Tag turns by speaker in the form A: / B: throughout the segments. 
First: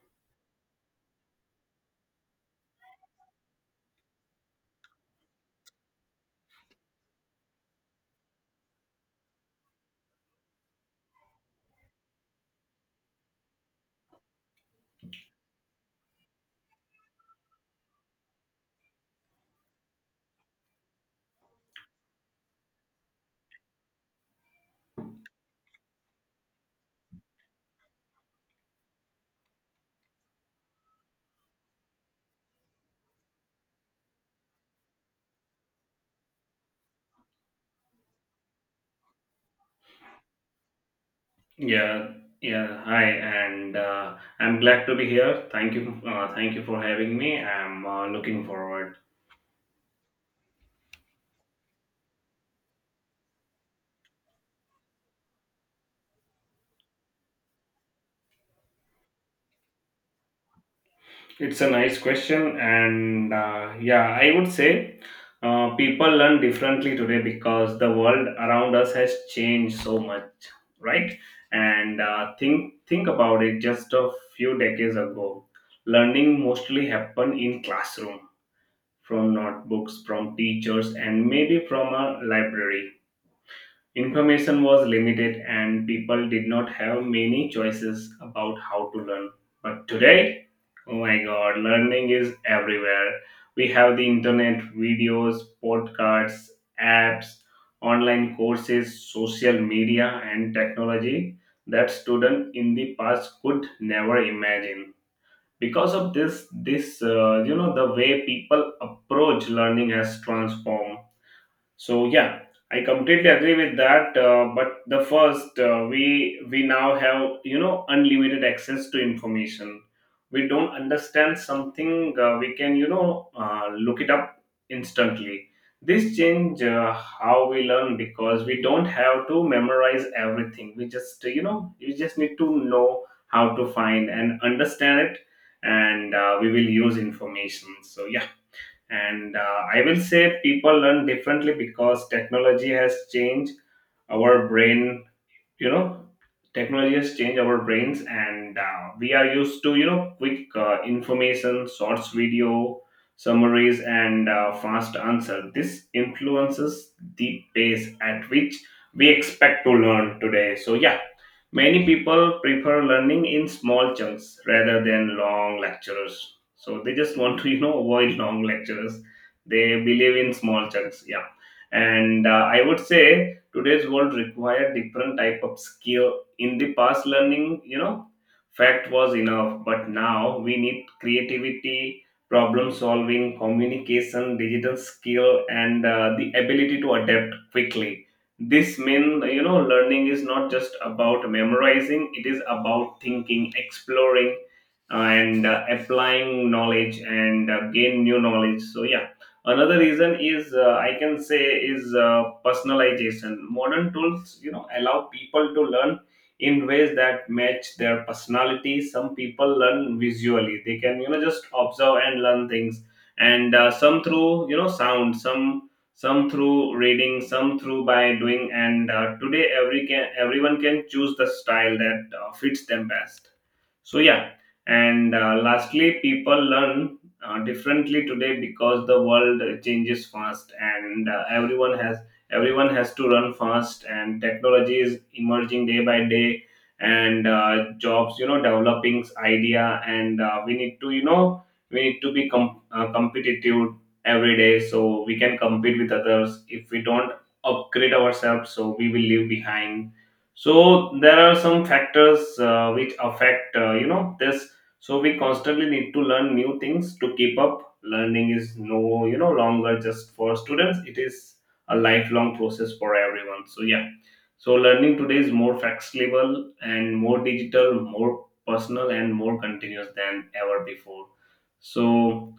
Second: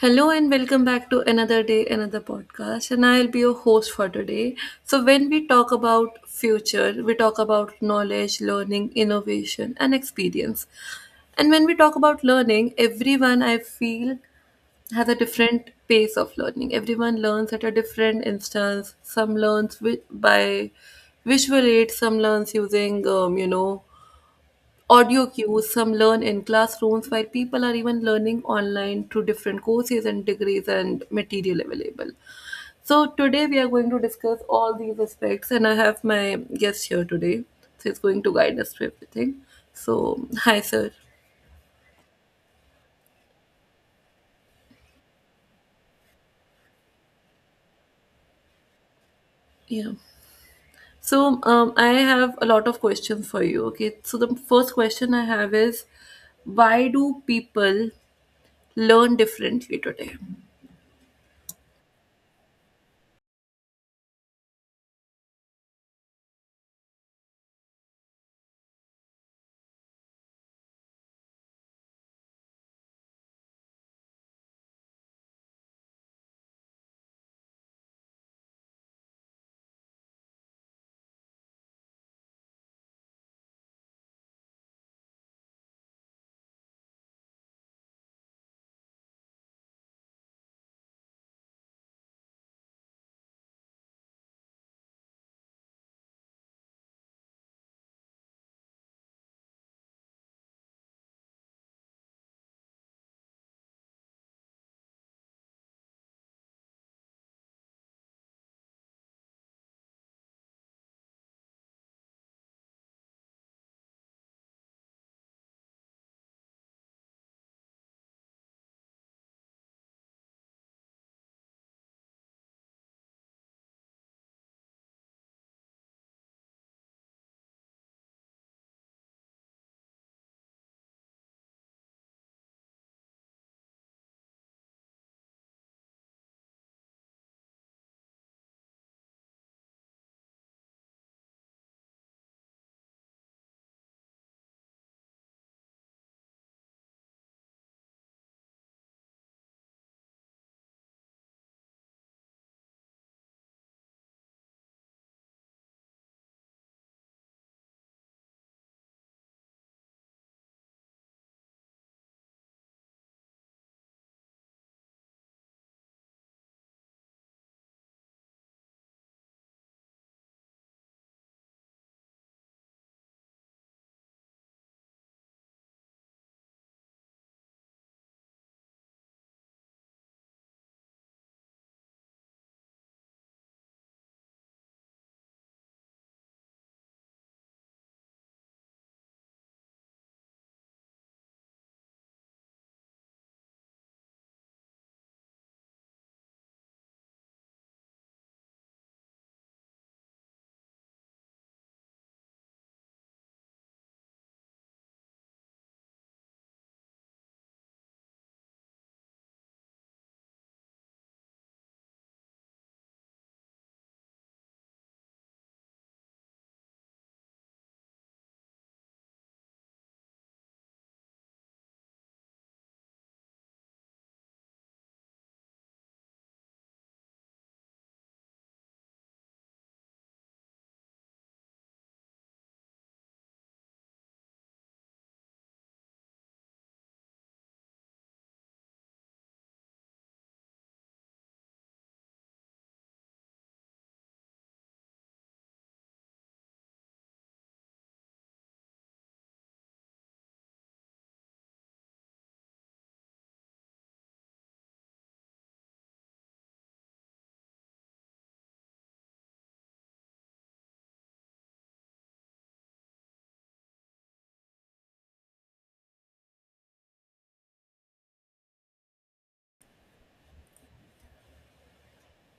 A: Hello and welcome back to another day, another podcast. And I'll be your host for today. So, when we talk about future, we talk about knowledge, learning, innovation, and experience. And when we talk about learning, everyone, I feel, has a different pace of learning. Everyone learns at a different instance. Some learns by visual aid, some learns using, audio cues. Some learn in classrooms, while people are even learning online through different courses and degrees and material available. So today we are going to discuss all these aspects, and I have my guest here today, so he's going to guide us through everything. So hi, sir.
B: Yeah, yeah. Hi, and I'm glad to be here. Thank you for having me. I'm looking forward.
A: Yeah. So I have a lot of questions for you. Okay, so the first question I have is, why do people learn differently today?
B: It's a nice question, and yeah, I would say people learn differently today because the world around us has changed so much, right? And think about it. Just a few decades ago, learning mostly happened in classroom, from notebooks, from teachers, and maybe from a library. Information was limited and people did not have many choices about how to learn. But today, oh my god, learning is everywhere. We have the internet, videos, podcasts, apps, online courses, social media, and technology that student in the past could never imagine. Because of this, the way people approach learning has transformed. So yeah, I completely agree with that. But the first, we now have unlimited access to information. We don't understand something, we can look it up instantly. This change how we learn because we don't have to memorize everything. We just you just need to know how to find and understand it, and we will use information. So yeah, and I will say people learn differently because technology has changed our brain, you know, technology has changed our brains, and we are used to, you know, quick information, shorts video, summaries, and fast answer. This influences the pace at which we expect to learn today. So, yeah, many people prefer learning in small chunks rather than long lectures. So they just want to, you know, avoid long lectures. They believe in small chunks. Yeah. And I would say today's world require different type of skill. In the past learning, you know, fact was enough, but now we need creativity, problem solving, communication, digital skill, and the ability to adapt quickly. This means you know learning is not just about memorizing, it is about thinking, exploring and applying knowledge and gain new knowledge. So yeah, another reason is I can say is personalization. Modern tools you know allow people to learn in ways that match their personality. Some people learn visually, they can you know just observe and learn things, and some through you know sound, some through reading, some through by doing, and today everyone can choose the style that fits them best. So yeah, and lastly, people learn differently today because the world changes fast, and everyone has to run fast, and technology is emerging day by day, and jobs, you know, developing idea, and we need to, you know, we need to be competitive every day so we can compete with others. If we don't upgrade ourselves, so we will leave behind. So there are some factors which affect this. So we constantly need to learn new things to keep up. Learning is no you know longer just for students, it is a lifelong process for everyone. So yeah, so learning today is more flexible and more digital, more personal and more continuous than ever before. So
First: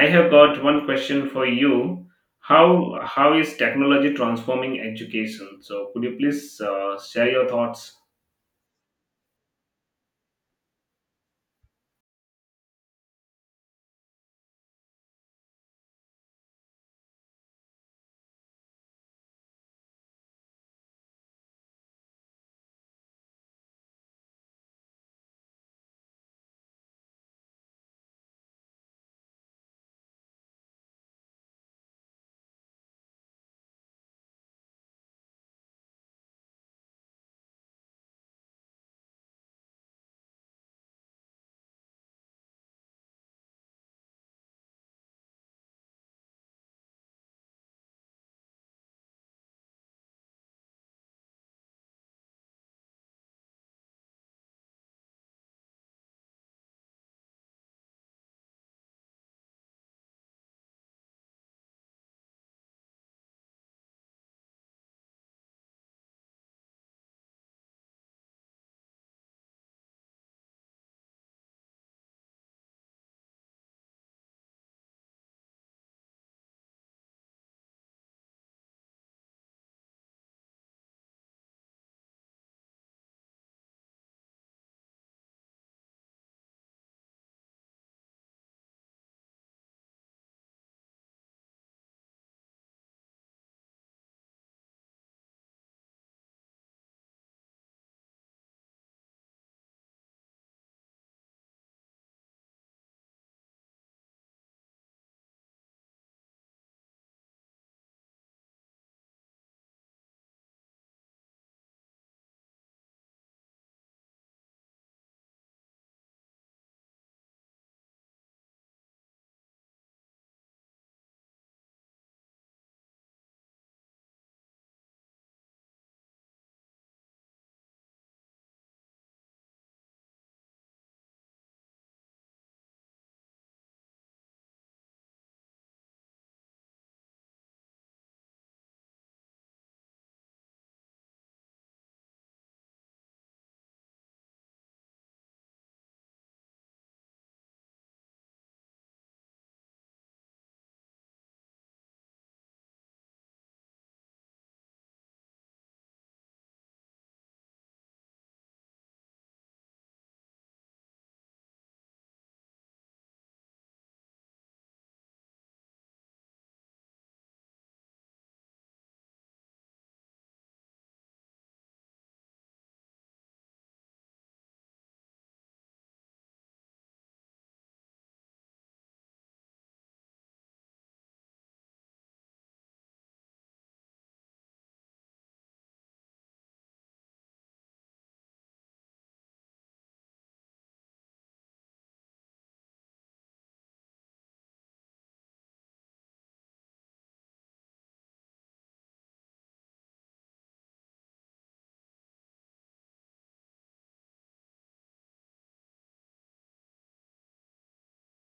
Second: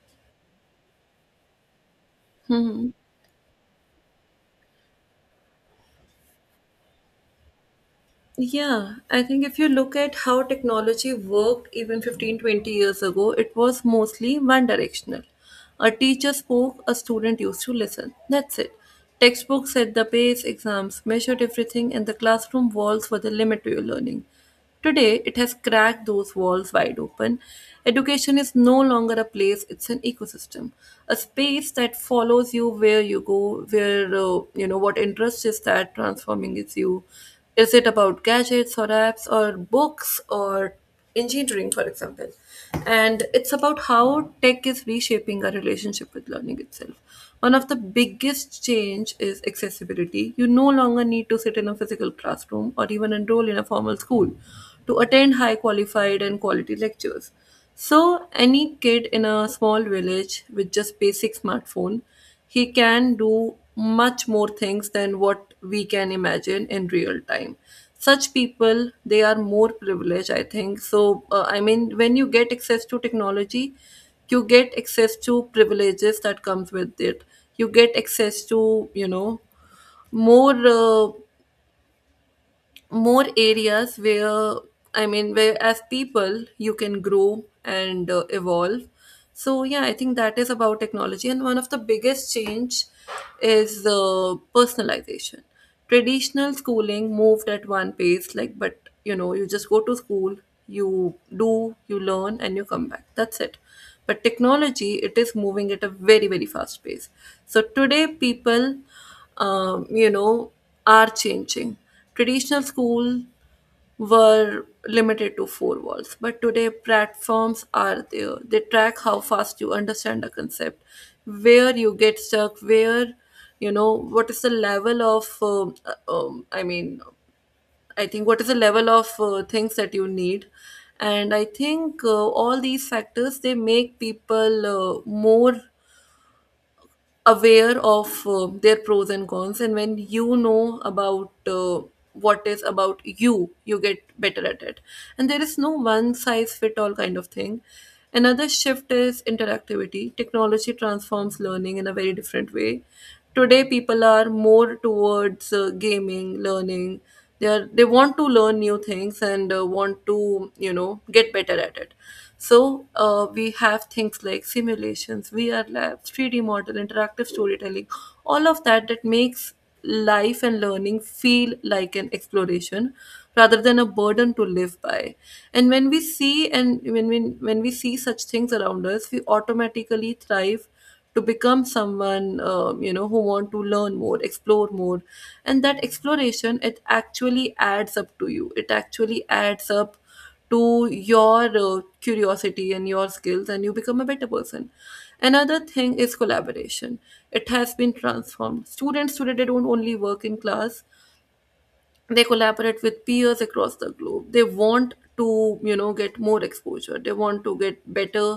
B: I have got one question for you.
A: Hmm. Hmm.
B: How is technology transforming education? So could you please share your thoughts?
A: Yeah, I think if you look at how technology worked even 15, 20 years ago, it was mostly one directional. A teacher spoke, a student used to listen. That's it. Textbooks set the pace, exams measured everything, and the classroom walls were the limit to your learning. Today, it has cracked those walls wide open. Education is no longer a place, it's an ecosystem, a space that follows you where you go, where, you know, what interest is that transforming is you. Is it about gadgets or apps or books or engineering, for example. And it's about how tech is reshaping our relationship with learning itself. One of the biggest change is accessibility. You no longer need to sit in a physical classroom or even enroll in a formal school to attend high qualified and quality lectures. So any kid in a small village with just basic smartphone, he can do much more things than what we can imagine in real time. Such people, they are more privileged, I think. So, I mean, when you get access to technology, you get access to privileges that comes with it. You get access to, you know, more uh, more areas where, I mean, where as people you can grow and evolve. So yeah, I think that is about technology. And one of the biggest change is personalization. Traditional schooling moved at one pace, like, but you know, you just go to school, you do, you learn, and you come back, that's it. But technology, it is moving at a very, very fast pace. So today people, you know, are changing. Traditional school were limited to four walls, but today platforms are there. They track how fast you understand a concept, where you get stuck, where, you know, what is the level of. I mean, I think what is the level of things that you need, and I think all these factors, they make people more aware of their pros and cons. And when you know about what is about you, you get better at it. And there is no one size fit all kind of thing. Another shift is interactivity. Technology transforms learning in a very different way. Today people are more towards gaming learning. They want to learn new things and want to, you know, get better at it. So we have things like simulations, VR labs, 3D model, interactive storytelling, all of that that makes life and learning feel like an exploration rather than a burden to live by. And when we see and when we see such things around us, we automatically thrive to become someone, you know, who want to learn more, explore more. And that exploration, it actually adds up to your curiosity and your skills, and you become a better person. Another thing is collaboration. It has been transformed. Students today, they don't only work in class, they collaborate with peers across the globe. They want to, you know, get more exposure, they want to get better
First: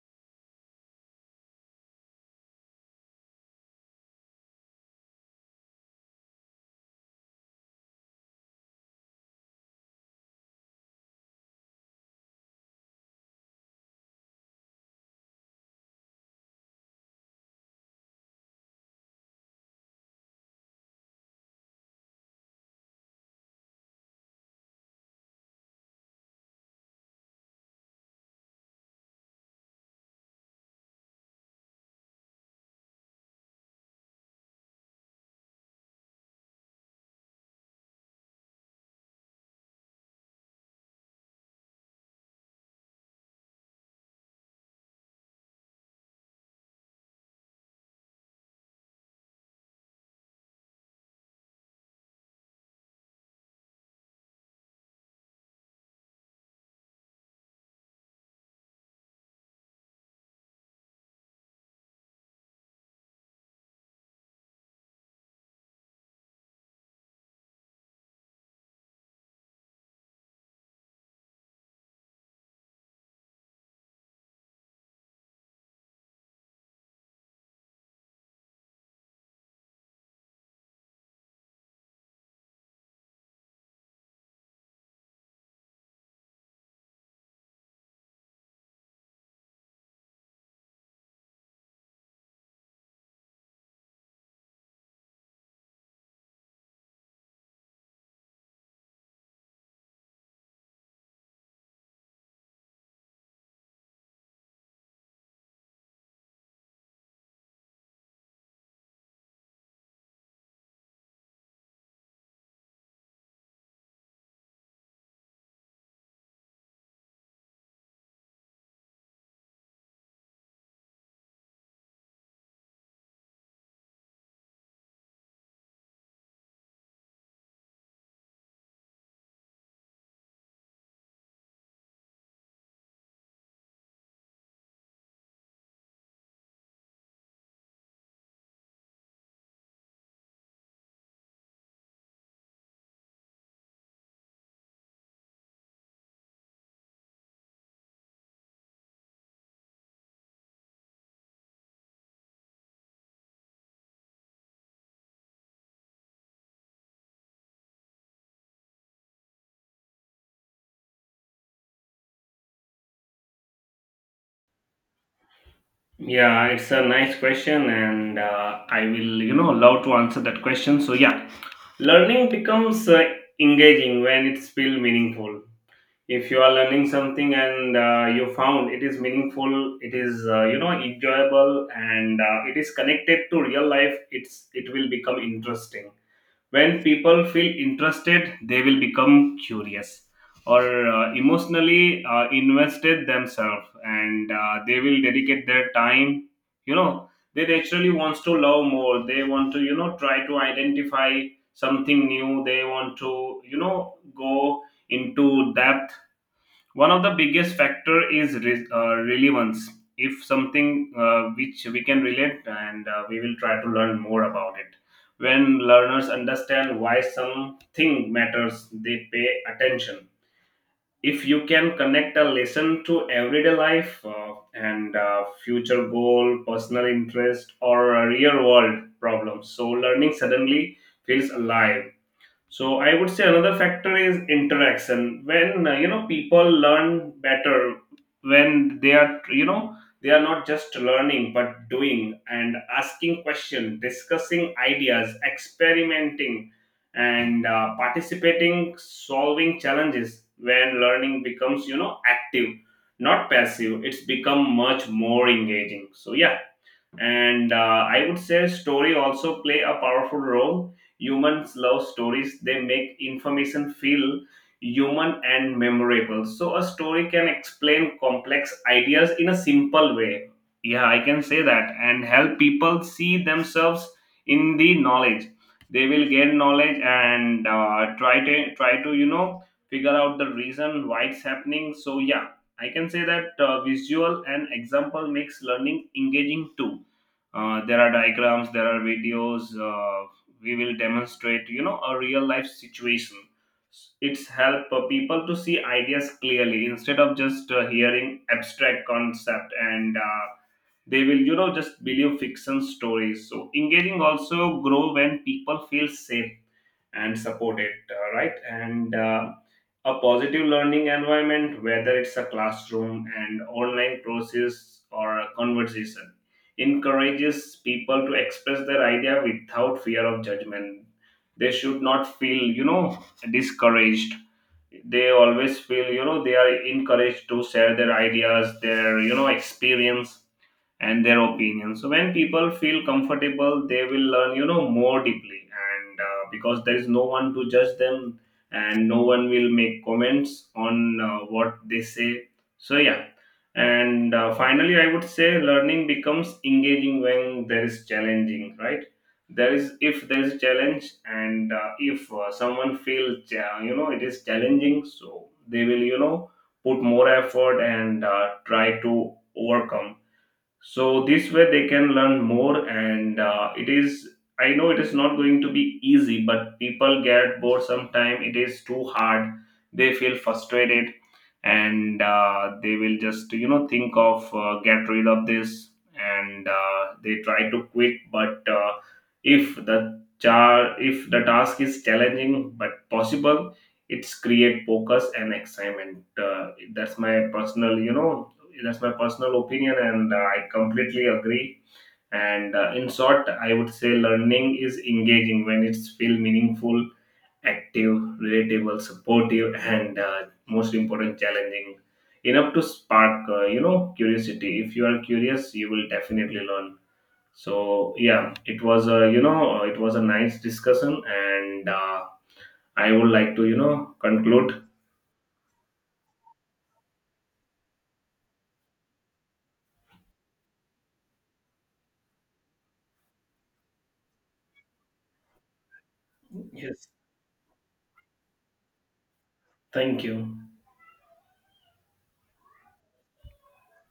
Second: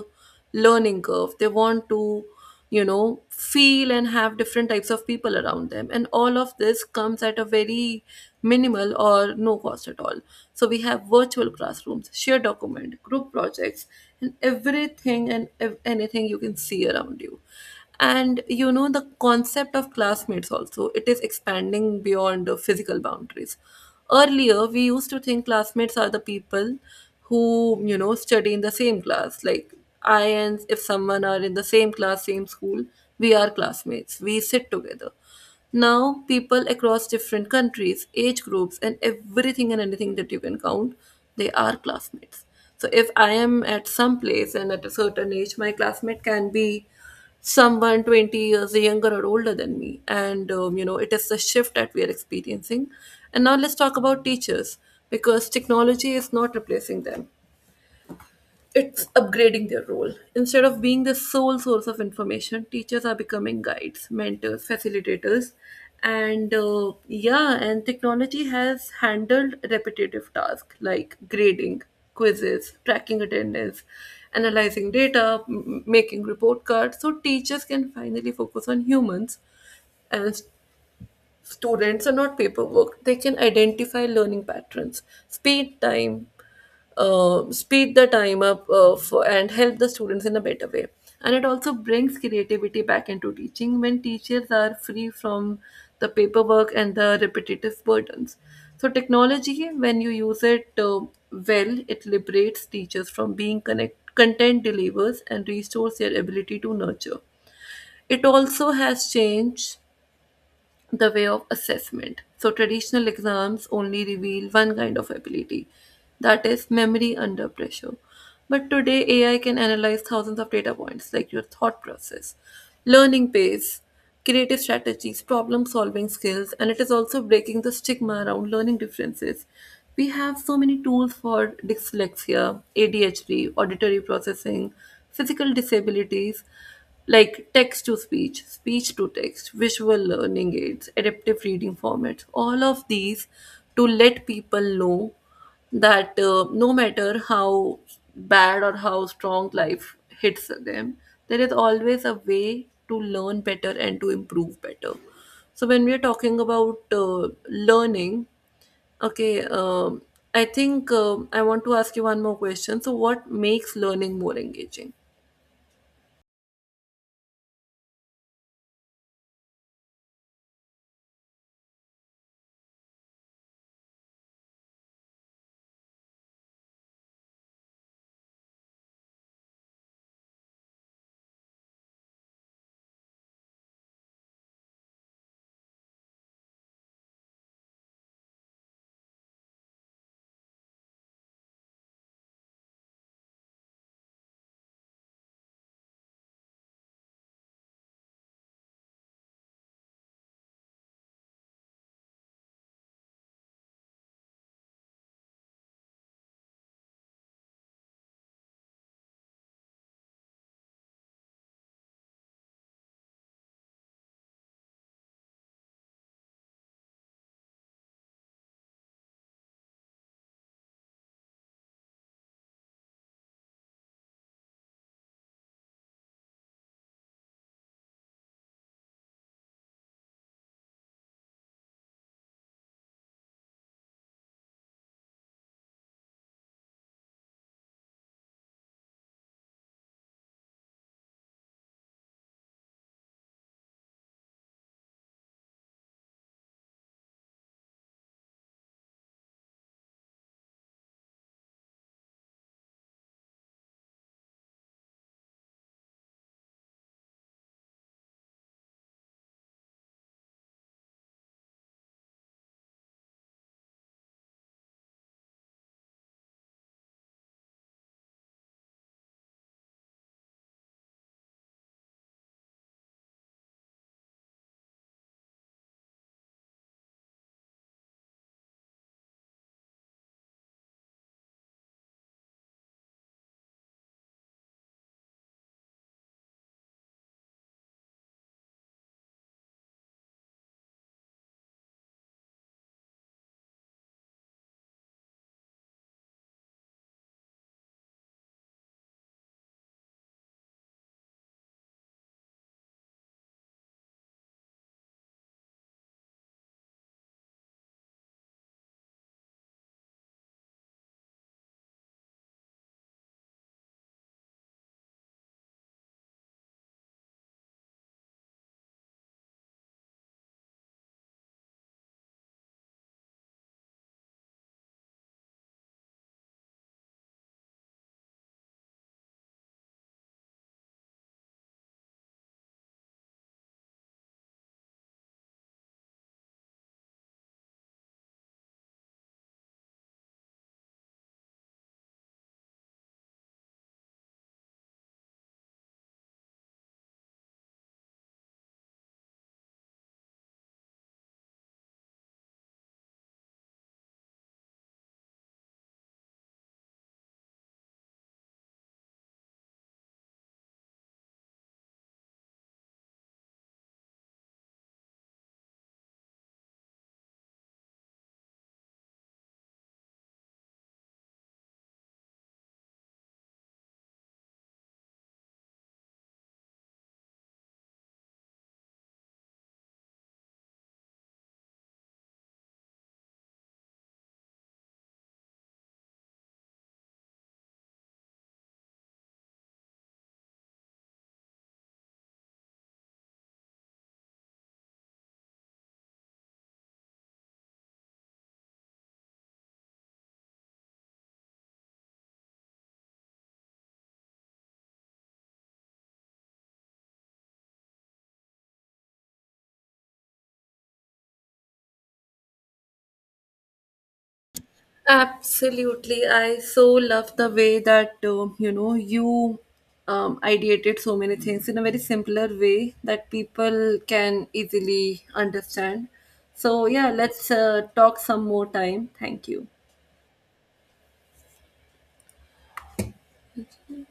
A: learning curve, they want to, you know, feel and have different types of people around them, and all of this comes at a very minimal or no cost at all. So we have virtual classrooms, shared document, group projects, and everything, and anything you can see around you. And you know, the concept of classmates also, it is expanding beyond physical boundaries. Earlier, we used to think classmates are the people who, you know, study in the same class, like, I and if someone are in the same class, same school, we are classmates, we sit together. Now, people across different countries, age groups, and everything and anything that you can count, they are classmates. So if I am at some place and at a certain age, my classmate can be someone 20 years younger or older than me. And you know, it is the shift that we are experiencing. And now let's talk about teachers, because technology is not replacing them, it's upgrading their role. Instead of being the sole source of information, teachers are becoming guides, mentors, facilitators, and yeah, and technology has handled repetitive tasks like grading, quizzes, tracking attendance, analyzing data, making report cards. So teachers can finally focus on humans, and students are not paperwork. They can identify learning patterns, speed time, speed the time up for, and help the students in a better way. And it also brings creativity back into teaching when teachers are free from the paperwork and the repetitive burdens. So, technology, when you use it well, it liberates teachers from being content delivers and restores their ability to nurture. It also has changed the way of assessment. So, traditional exams only reveal one kind of ability, that is memory under pressure. But today, AI can analyze thousands of data points like your thought process, learning pace, creative strategies, problem solving skills. And it is also breaking the stigma around learning differences. We have so many tools for dyslexia, ADHD, auditory processing, physical disabilities, like text to speech, speech to text, visual learning aids, adaptive reading formats, all of these to let people know that no matter how bad or how strong life hits them, there is always a way to learn better and to improve better. So, when we are talking about learning, okay, I think I want to ask you one more question. So, what makes learning more engaging?
B: Yeah, it's a nice question, and I will you know love to answer that question. So yeah, learning becomes engaging when it's feel meaningful. If you are learning something and you found it is meaningful, it is you know enjoyable, and it is connected to real life, it will become interesting. When people feel interested, they will become curious or emotionally invested themselves, and they will dedicate their time, you know. They naturally wants to love more, they want to you know try to identify something new, they want to you know go into depth. One of the biggest factor is relevance. If something which we can relate, and we will try to learn more about it. When learners understand why something matters, they pay attention. If you can connect a lesson to everyday life and future goal, personal interest, or real world problems, so learning suddenly feels alive. So I would say another factor is interaction. When you know people learn better when they are you know they are not just learning but doing, and asking questions, discussing ideas, experimenting, and participating, solving challenges. When learning becomes you know active, not passive, it's become much more engaging. So yeah, and I would say story also play a powerful role. Humans love stories, they make information feel human and memorable. So a story can explain complex ideas in a simple way, yeah, I can say that, and help people see themselves in the knowledge. They will gain knowledge and try to you know figure out the reason why it's happening. So yeah, I can say that visual and example makes learning engaging too. There are diagrams, there are videos. We will demonstrate, you know, a real life situation. It's help people to see ideas clearly instead of just hearing abstract concept, and they will, you know, just believe fiction stories. So engaging also grow when people feel safe and support it, right? And a positive learning environment, whether it's a classroom and online process or a conversation, encourages people to express their idea without fear of judgment. They should not feel, you know, discouraged. They always feel, you know, they are encouraged to share their ideas, their, you know, experience, and their opinions. So when people feel comfortable, they will learn, you know, more deeply, and because there is no one to judge them, and no one will make comments on what they say. So yeah, and finally, I would say learning becomes engaging when there is challenging, right? There is if there is challenge, and if someone feels, you know, it is challenging, so they will, you know, put more effort and try to overcome. So this way they can learn more, and it is, I know it is not going to be easy, but people get bored sometime. It is too hard, they feel frustrated, and they will just you know think of get rid of this, and they try to quit. But if the char if the task is challenging but possible, it's create focus and excitement. That's my personal opinion, and I completely agree. And in short, I would say learning is engaging when it's feel meaningful, active, relatable, supportive, and most important, challenging enough to spark, you know, curiosity. If you are curious, you will definitely learn. So yeah, it was a it was a nice discussion, and I would like to you know conclude.
A: Absolutely. I so love the way that, you know, you, ideated so many things in a very simpler way that people can easily understand. So
B: Yes,
A: yeah, let's talk some more time. Thank you.
B: thank you.